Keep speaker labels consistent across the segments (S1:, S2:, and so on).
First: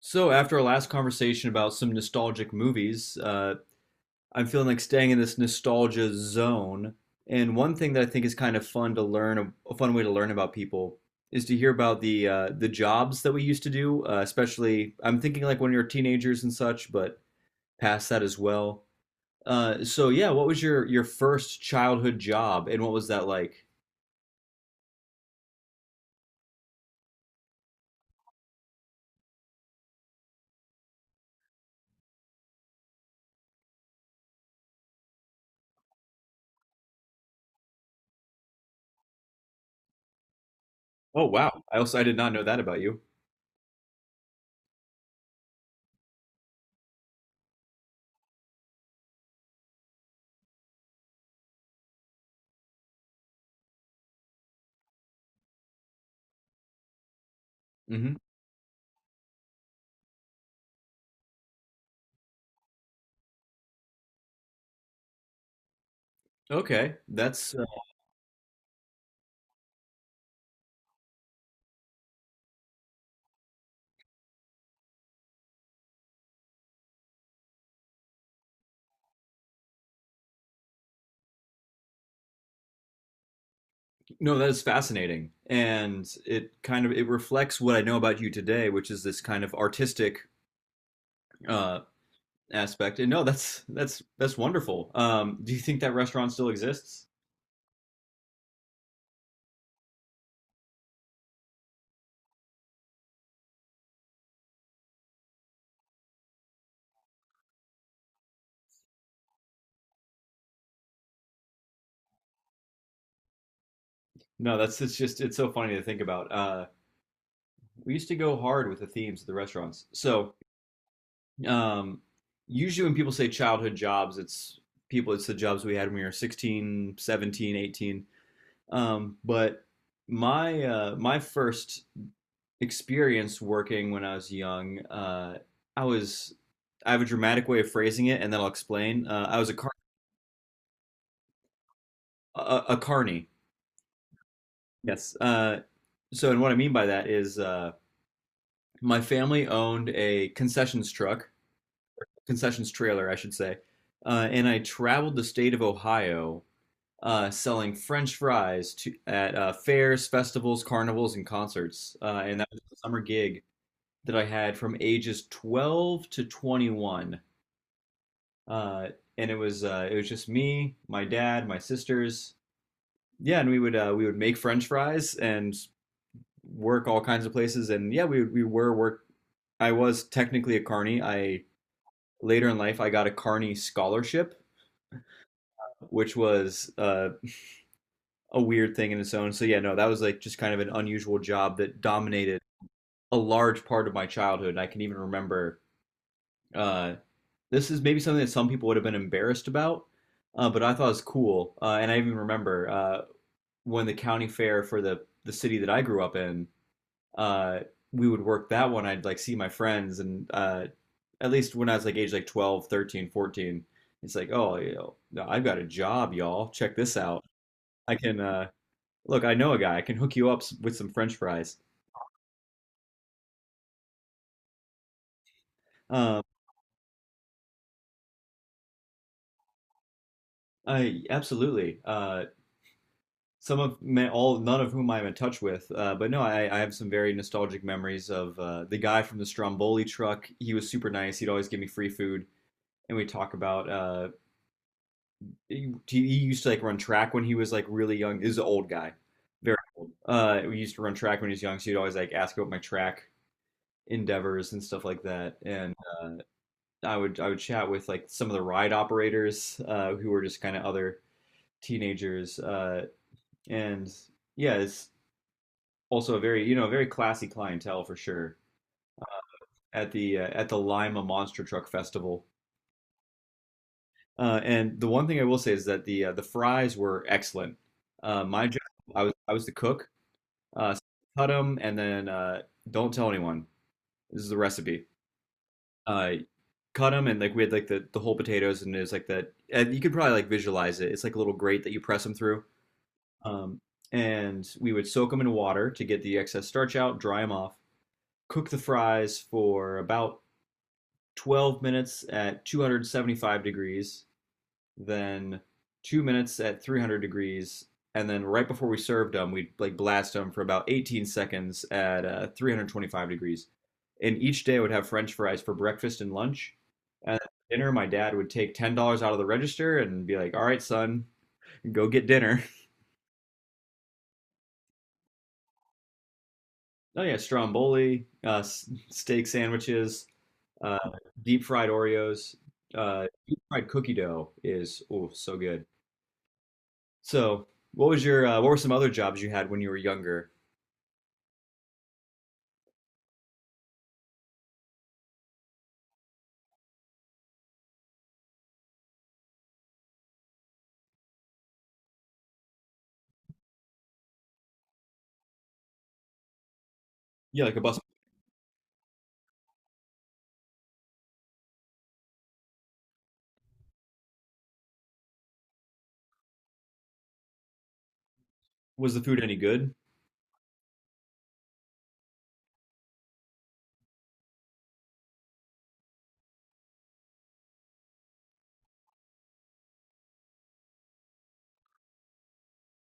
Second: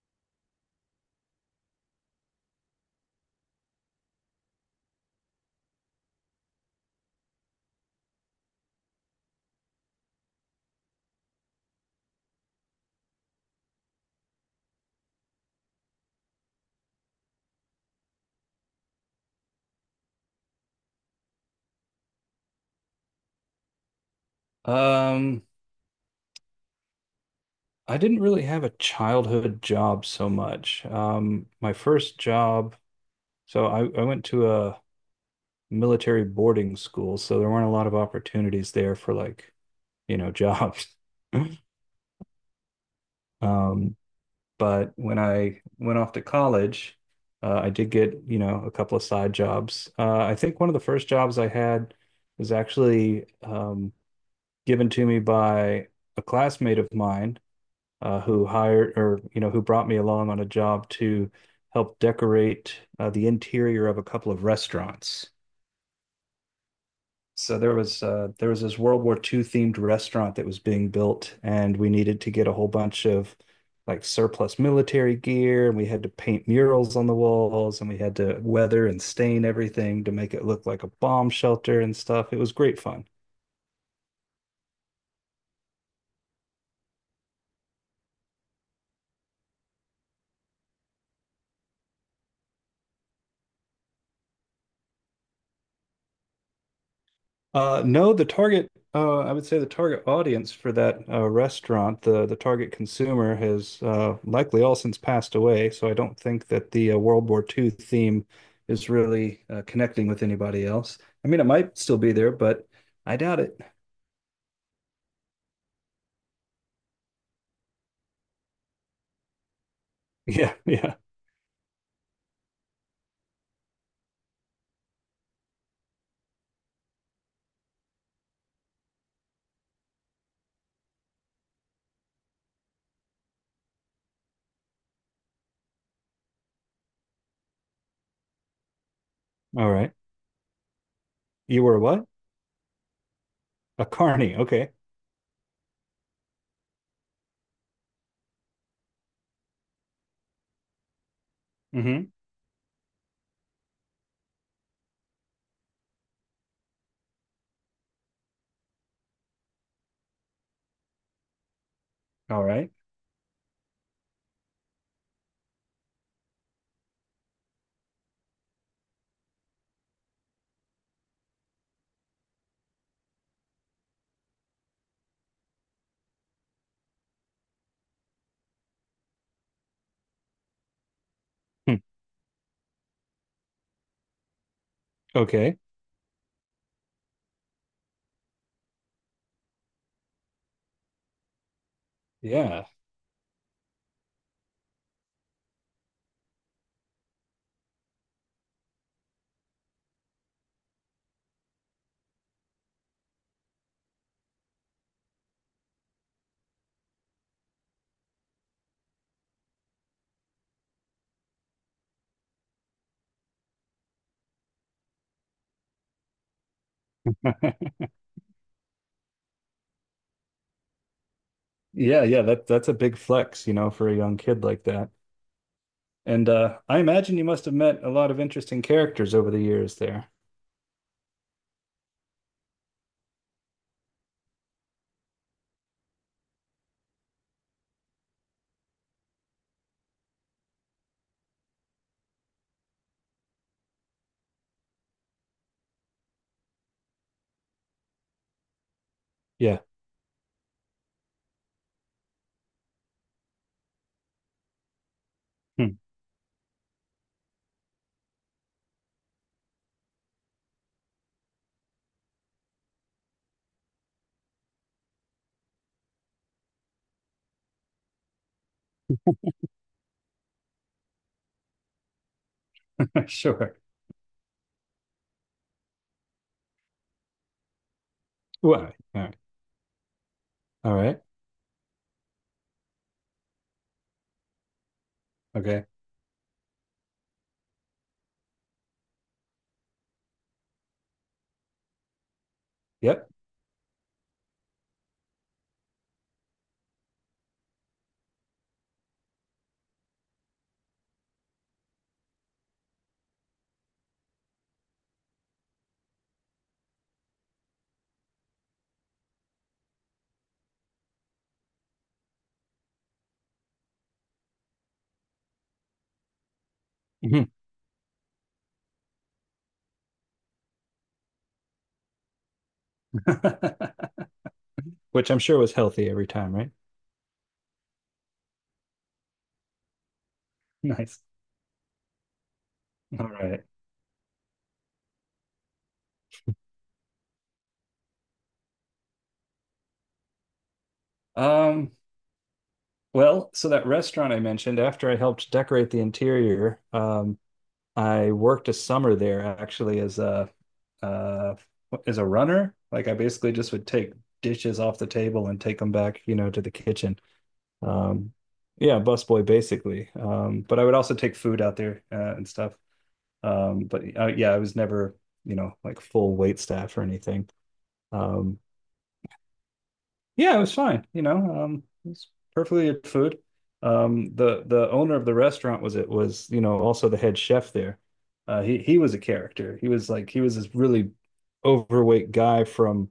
S1: So, after our last conversation about some nostalgic movies, I'm feeling like staying in this nostalgia zone. And one thing that I think is kind of fun to learn, a fun way to learn about people, is to hear about the jobs that we used to do. Especially, I'm thinking like when you're teenagers and such, but past that as well. So, yeah, what was your first childhood job, and what was that like?
S2: Um, I didn't really have a childhood job so much. My first job, so I went to a military boarding school, so there weren't a lot of opportunities there for like, you know, jobs.
S1: Oh, wow! I also I did not know that about you.
S2: Um, but when I went off to college, I did get, you know, a couple of side jobs. I think one of the first jobs I had was actually given to me by a classmate of mine.
S1: Hmm.
S2: Who hired, or you know, who brought me along on a job to help decorate the interior of a couple of restaurants.
S1: Okay, that's
S2: So there was this World War II themed restaurant that was being built, and we needed to get a whole bunch of like surplus military gear, and we had to paint murals on the walls, and we had to weather and stain everything to make it look like a bomb shelter and stuff. It was great fun.
S1: no, that is fascinating. And it kind of it reflects what I know about you today, which is this kind of artistic uh aspect. And no, that's wonderful. Do you think that restaurant still exists?
S2: No, the target, I would say the target audience for that restaurant, the target consumer has likely all since passed away. So I don't think that the World War II theme is really connecting with anybody else. I mean, it might still be there, but I doubt it.
S1: No, that's it's just, it's so funny to think about. We used to go hard with the themes of the restaurants. So,
S2: Yeah, yeah.
S1: um, usually when people say childhood jobs, it's the jobs we had when we were 16, 17, 18. But my first experience working when I was young, I was I have a dramatic way of phrasing it, and then I'll explain. I was a
S2: All
S1: car
S2: right. You were what?
S1: a, a carny.
S2: A carny. Okay.
S1: Yes. So, and what I mean by that is my family owned a concessions truck,
S2: Mm-hmm.
S1: concessions trailer, I should say, and I traveled the state of Ohio, selling French fries to at, fairs, festivals, carnivals, and concerts. And
S2: All
S1: that was
S2: right.
S1: a summer gig that I had from ages 12 to 21. Uh, and it was just me, my dad, my sisters. Yeah, and we would make French fries and work all kinds of places. And yeah, we were work. I was technically a carny. I
S2: Hmm.
S1: Later in life, I got a carny scholarship,
S2: Okay.
S1: which was a weird thing in its own. So yeah, no, that was like just kind of an unusual job that dominated
S2: Yeah.
S1: a large part of my childhood. And I can even remember, uh, this is maybe something that some people would have been embarrassed about, but I thought it was cool. And I even remember, when the county fair for the city that I grew up in, uh, we would work that one. I'd like see my friends, and at least when I was like age like 12, 13, 14, 13, it's like, oh, you know, no, I've got a job, y'all. Check this out. I can, look, I know a guy. I can hook you up with some French fries.
S2: Yeah, yeah. That that's a big flex, you know, for a young kid like that.
S1: Um,
S2: And I imagine you must have met a lot of interesting characters over the years there.
S1: I absolutely. All, none of whom I'm in touch with, but no, I have some very nostalgic memories of the guy from the Stromboli truck. He was super nice. He'd always give me free food, and we talk about, he used to like run track when he was like really young. This is an old guy, very
S2: Yeah.
S1: old. We used to run track when he was young, so he'd always like ask about my track endeavors and stuff like that. And uh, I would chat with like some of the ride operators, who were just kind of other teenagers. And yeah, it's also a very, very classy clientele for sure at the Lima Monster Truck Festival.
S2: Sure.
S1: And the one thing I will say is that the fries were excellent. My
S2: Well,
S1: job,
S2: all
S1: I was
S2: right.
S1: I was the cook.
S2: All
S1: Uh,
S2: right.
S1: Cut them, and then don't tell anyone. This is the recipe.
S2: Okay.
S1: Uh, Cut them, and like we had like the whole potatoes, and it's like that. And you could probably like visualize it. It's like a little grate that you press them through.
S2: Yep.
S1: Um, and we would soak them in water to get the excess starch out, dry them off, cook the fries for about 12 minutes at 275 degrees, then 2 minutes at 300 degrees, and then right before we served them, we'd like blast them for about 18 seconds at 325 degrees. And each day I would have French fries for breakfast and lunch. And
S2: Mhm.
S1: at dinner, my dad would take $10 out of the register and be like, "All right, son, go get dinner."
S2: Which I'm sure was healthy every time, right?
S1: Oh yeah, stromboli, steak sandwiches, uh,
S2: Nice.
S1: deep fried Oreos,
S2: All
S1: deep
S2: right.
S1: fried cookie dough is oh so good. So, what was your what were some other jobs you had when you were younger?
S2: Um, well, so that restaurant I mentioned, after I helped decorate the interior, I worked a summer there actually uh, as a runner. Like I basically just would take dishes off the table and take them back, you know, to the kitchen.
S1: Yeah, like a bus.
S2: Um, yeah, busboy basically. But I would also take food out there and stuff. But yeah, I was never, you know, like full wait staff or anything. Um,
S1: Was the food any good?
S2: yeah, it was fine. You know, it was perfectly good food. The owner of the restaurant was, it was, you know, also the head chef there. He was a character. He was like, he was this really overweight guy from,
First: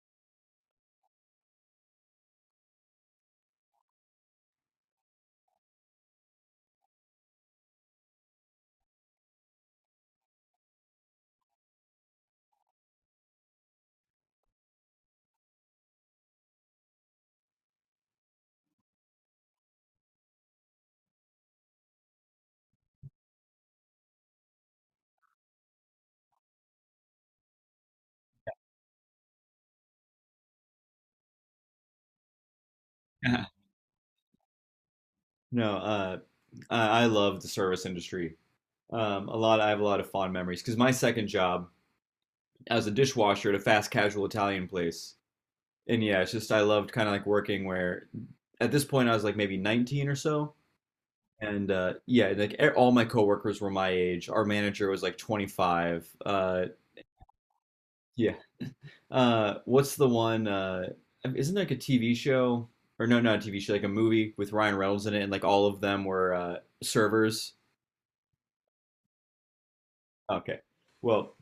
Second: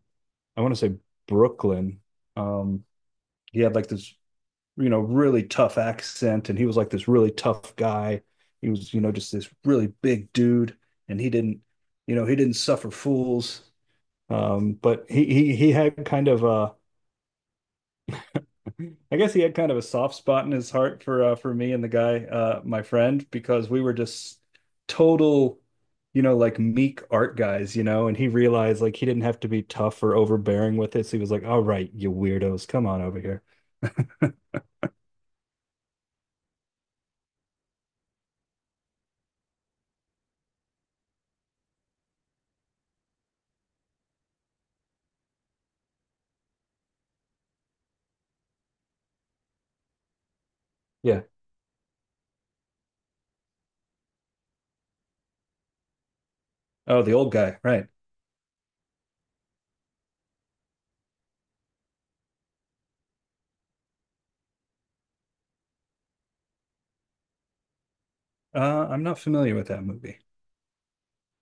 S2: I want to say, Brooklyn. Um, he had like this, you know, really tough accent. And he was like this really tough guy. He was, you know, just this really big dude. And he didn't, you know, he didn't suffer fools. But he had kind of a, I guess he had kind of a soft spot in his heart for me and the guy, my friend, because we were just total, you know, like meek art guys, you know. And he realized like he didn't have to be tough or overbearing with this. He was like, "All right, you weirdos, come on over here."
S1: No, I love the service industry. A lot. I have a lot of fond memories because my second job as a dishwasher at a fast casual Italian place. And yeah, it's just I loved kind of like working where at this point I was like maybe 19 or so.
S2: Yeah.
S1: And yeah, like all my coworkers were my age. Our manager was like 25.
S2: Oh, the old guy, right?
S1: Yeah. What's the one? Isn't there like a TV show, or no, not a TV show, like a movie with Ryan Reynolds in it, and like all of them were, servers.
S2: I'm not familiar with that movie.
S1: Okay. Well,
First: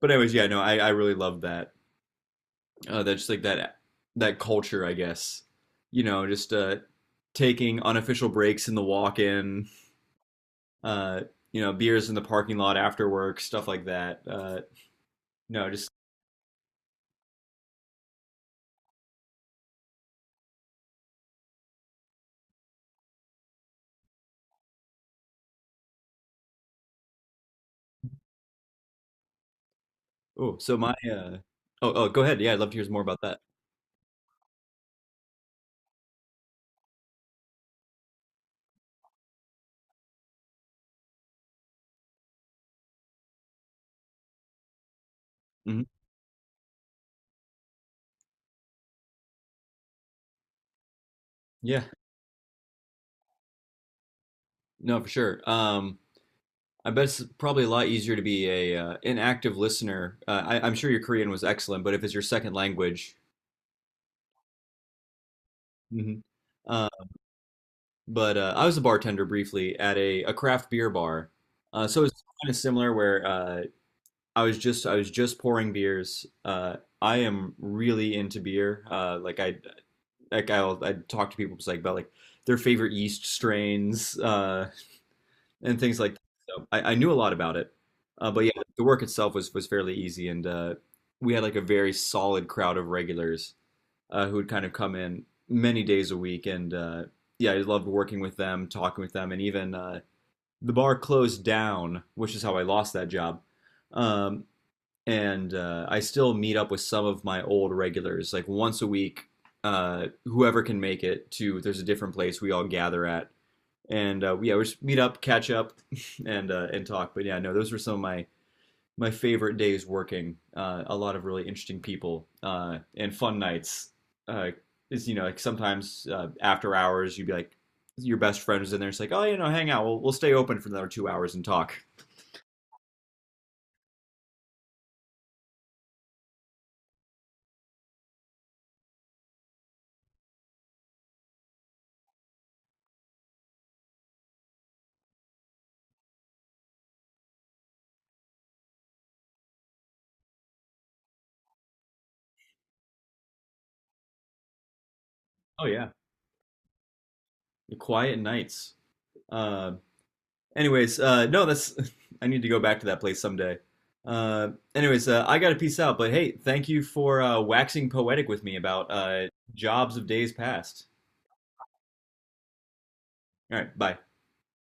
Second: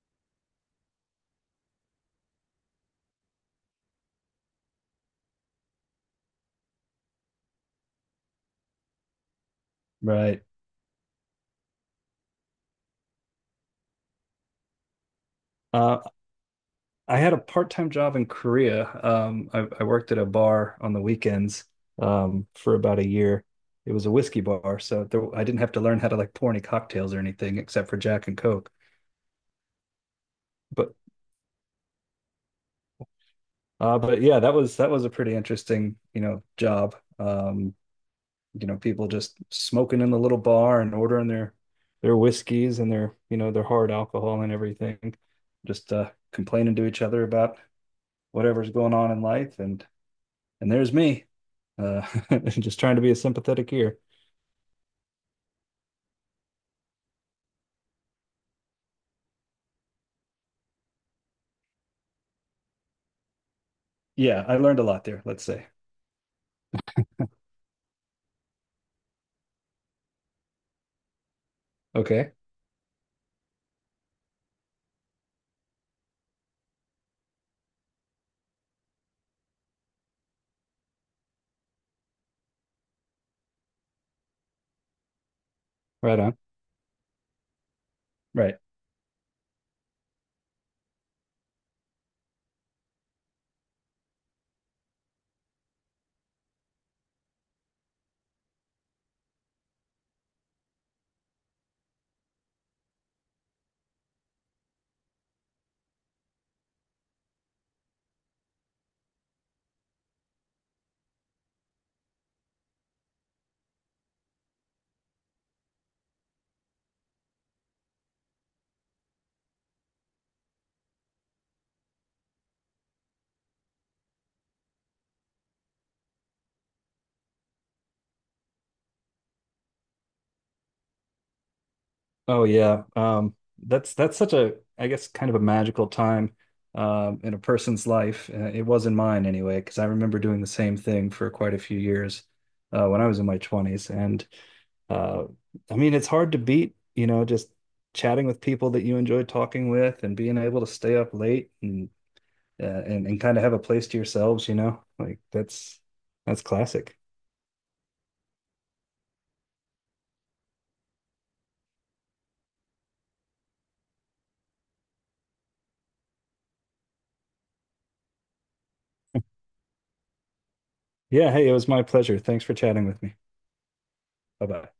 S1: but anyways, yeah, no, I really loved that. That's like that culture, I guess. Just taking unofficial breaks in the walk-in,
S2: Right.
S1: uh, beers in the parking lot after work, stuff like that. No, just
S2: Uh, I had a part-time job in Korea. I worked at a bar on the weekends for about a year. It was a whiskey bar, so there, I didn't have to learn how to like pour any cocktails or anything except for Jack and Coke.
S1: oh,
S2: But
S1: go ahead. Yeah, I'd love to hear more about that.
S2: but yeah, that was a pretty interesting, you know, job. You know, people just smoking in the little bar and ordering their whiskeys and their, you know, their hard alcohol and everything,
S1: Hmm.
S2: just complaining to each other about whatever's going on in life, and there's me
S1: Yeah,
S2: uh just trying to be a sympathetic ear.
S1: no, for sure. I bet it's probably a lot easier to be a an active listener. I'm sure your Korean was excellent, but if it's your second language.
S2: Yeah, I learned a lot there, let's say.
S1: Hmm. But I was a bartender briefly at a craft beer bar. So it's
S2: Okay.
S1: kind of similar where I was just pouring beers. I am really into beer. Like, I talk to people just like about like their favorite yeast strains, and things like that.
S2: Right on.
S1: So I knew a lot about it. But yeah,
S2: Right.
S1: the work itself was fairly easy, and we had like a very solid crowd of regulars, who would kind of come in many days a week, and yeah, I loved working with them, talking with them, and even, the bar closed down, which is how I lost that job. Um, and I still meet up with some of my old regulars, like once a week. Whoever can make it there's a different place we all gather at, and yeah, we just meet up, catch up, and talk. But yeah, no, those were some of my favorite days working. A lot of really interesting people, and fun nights. Uh, is you know Like, sometimes after hours you'd be like your best friend was in there. It's like, "Oh, hang out. We'll stay open for another 2 hours and talk."
S2: Oh yeah. That's such a, I guess, kind of a magical time in a person's life. It was in mine anyway, because I remember doing the same thing for quite a few years when I was in my 20s, and uh I mean, it's hard to beat, you know, just chatting with people that you enjoy talking with and being able to stay up late and kind of have a place to yourselves, you know? Like
S1: Oh yeah.
S2: that's classic.
S1: The quiet nights. Uh, Anyways, no, that's I need to go back to that place someday. Anyways, I gotta peace out. But hey, thank you for waxing poetic with me about jobs of days past.
S2: Yeah, hey, it was my pleasure. Thanks for chatting with me.
S1: All right, bye.
S2: Bye-bye.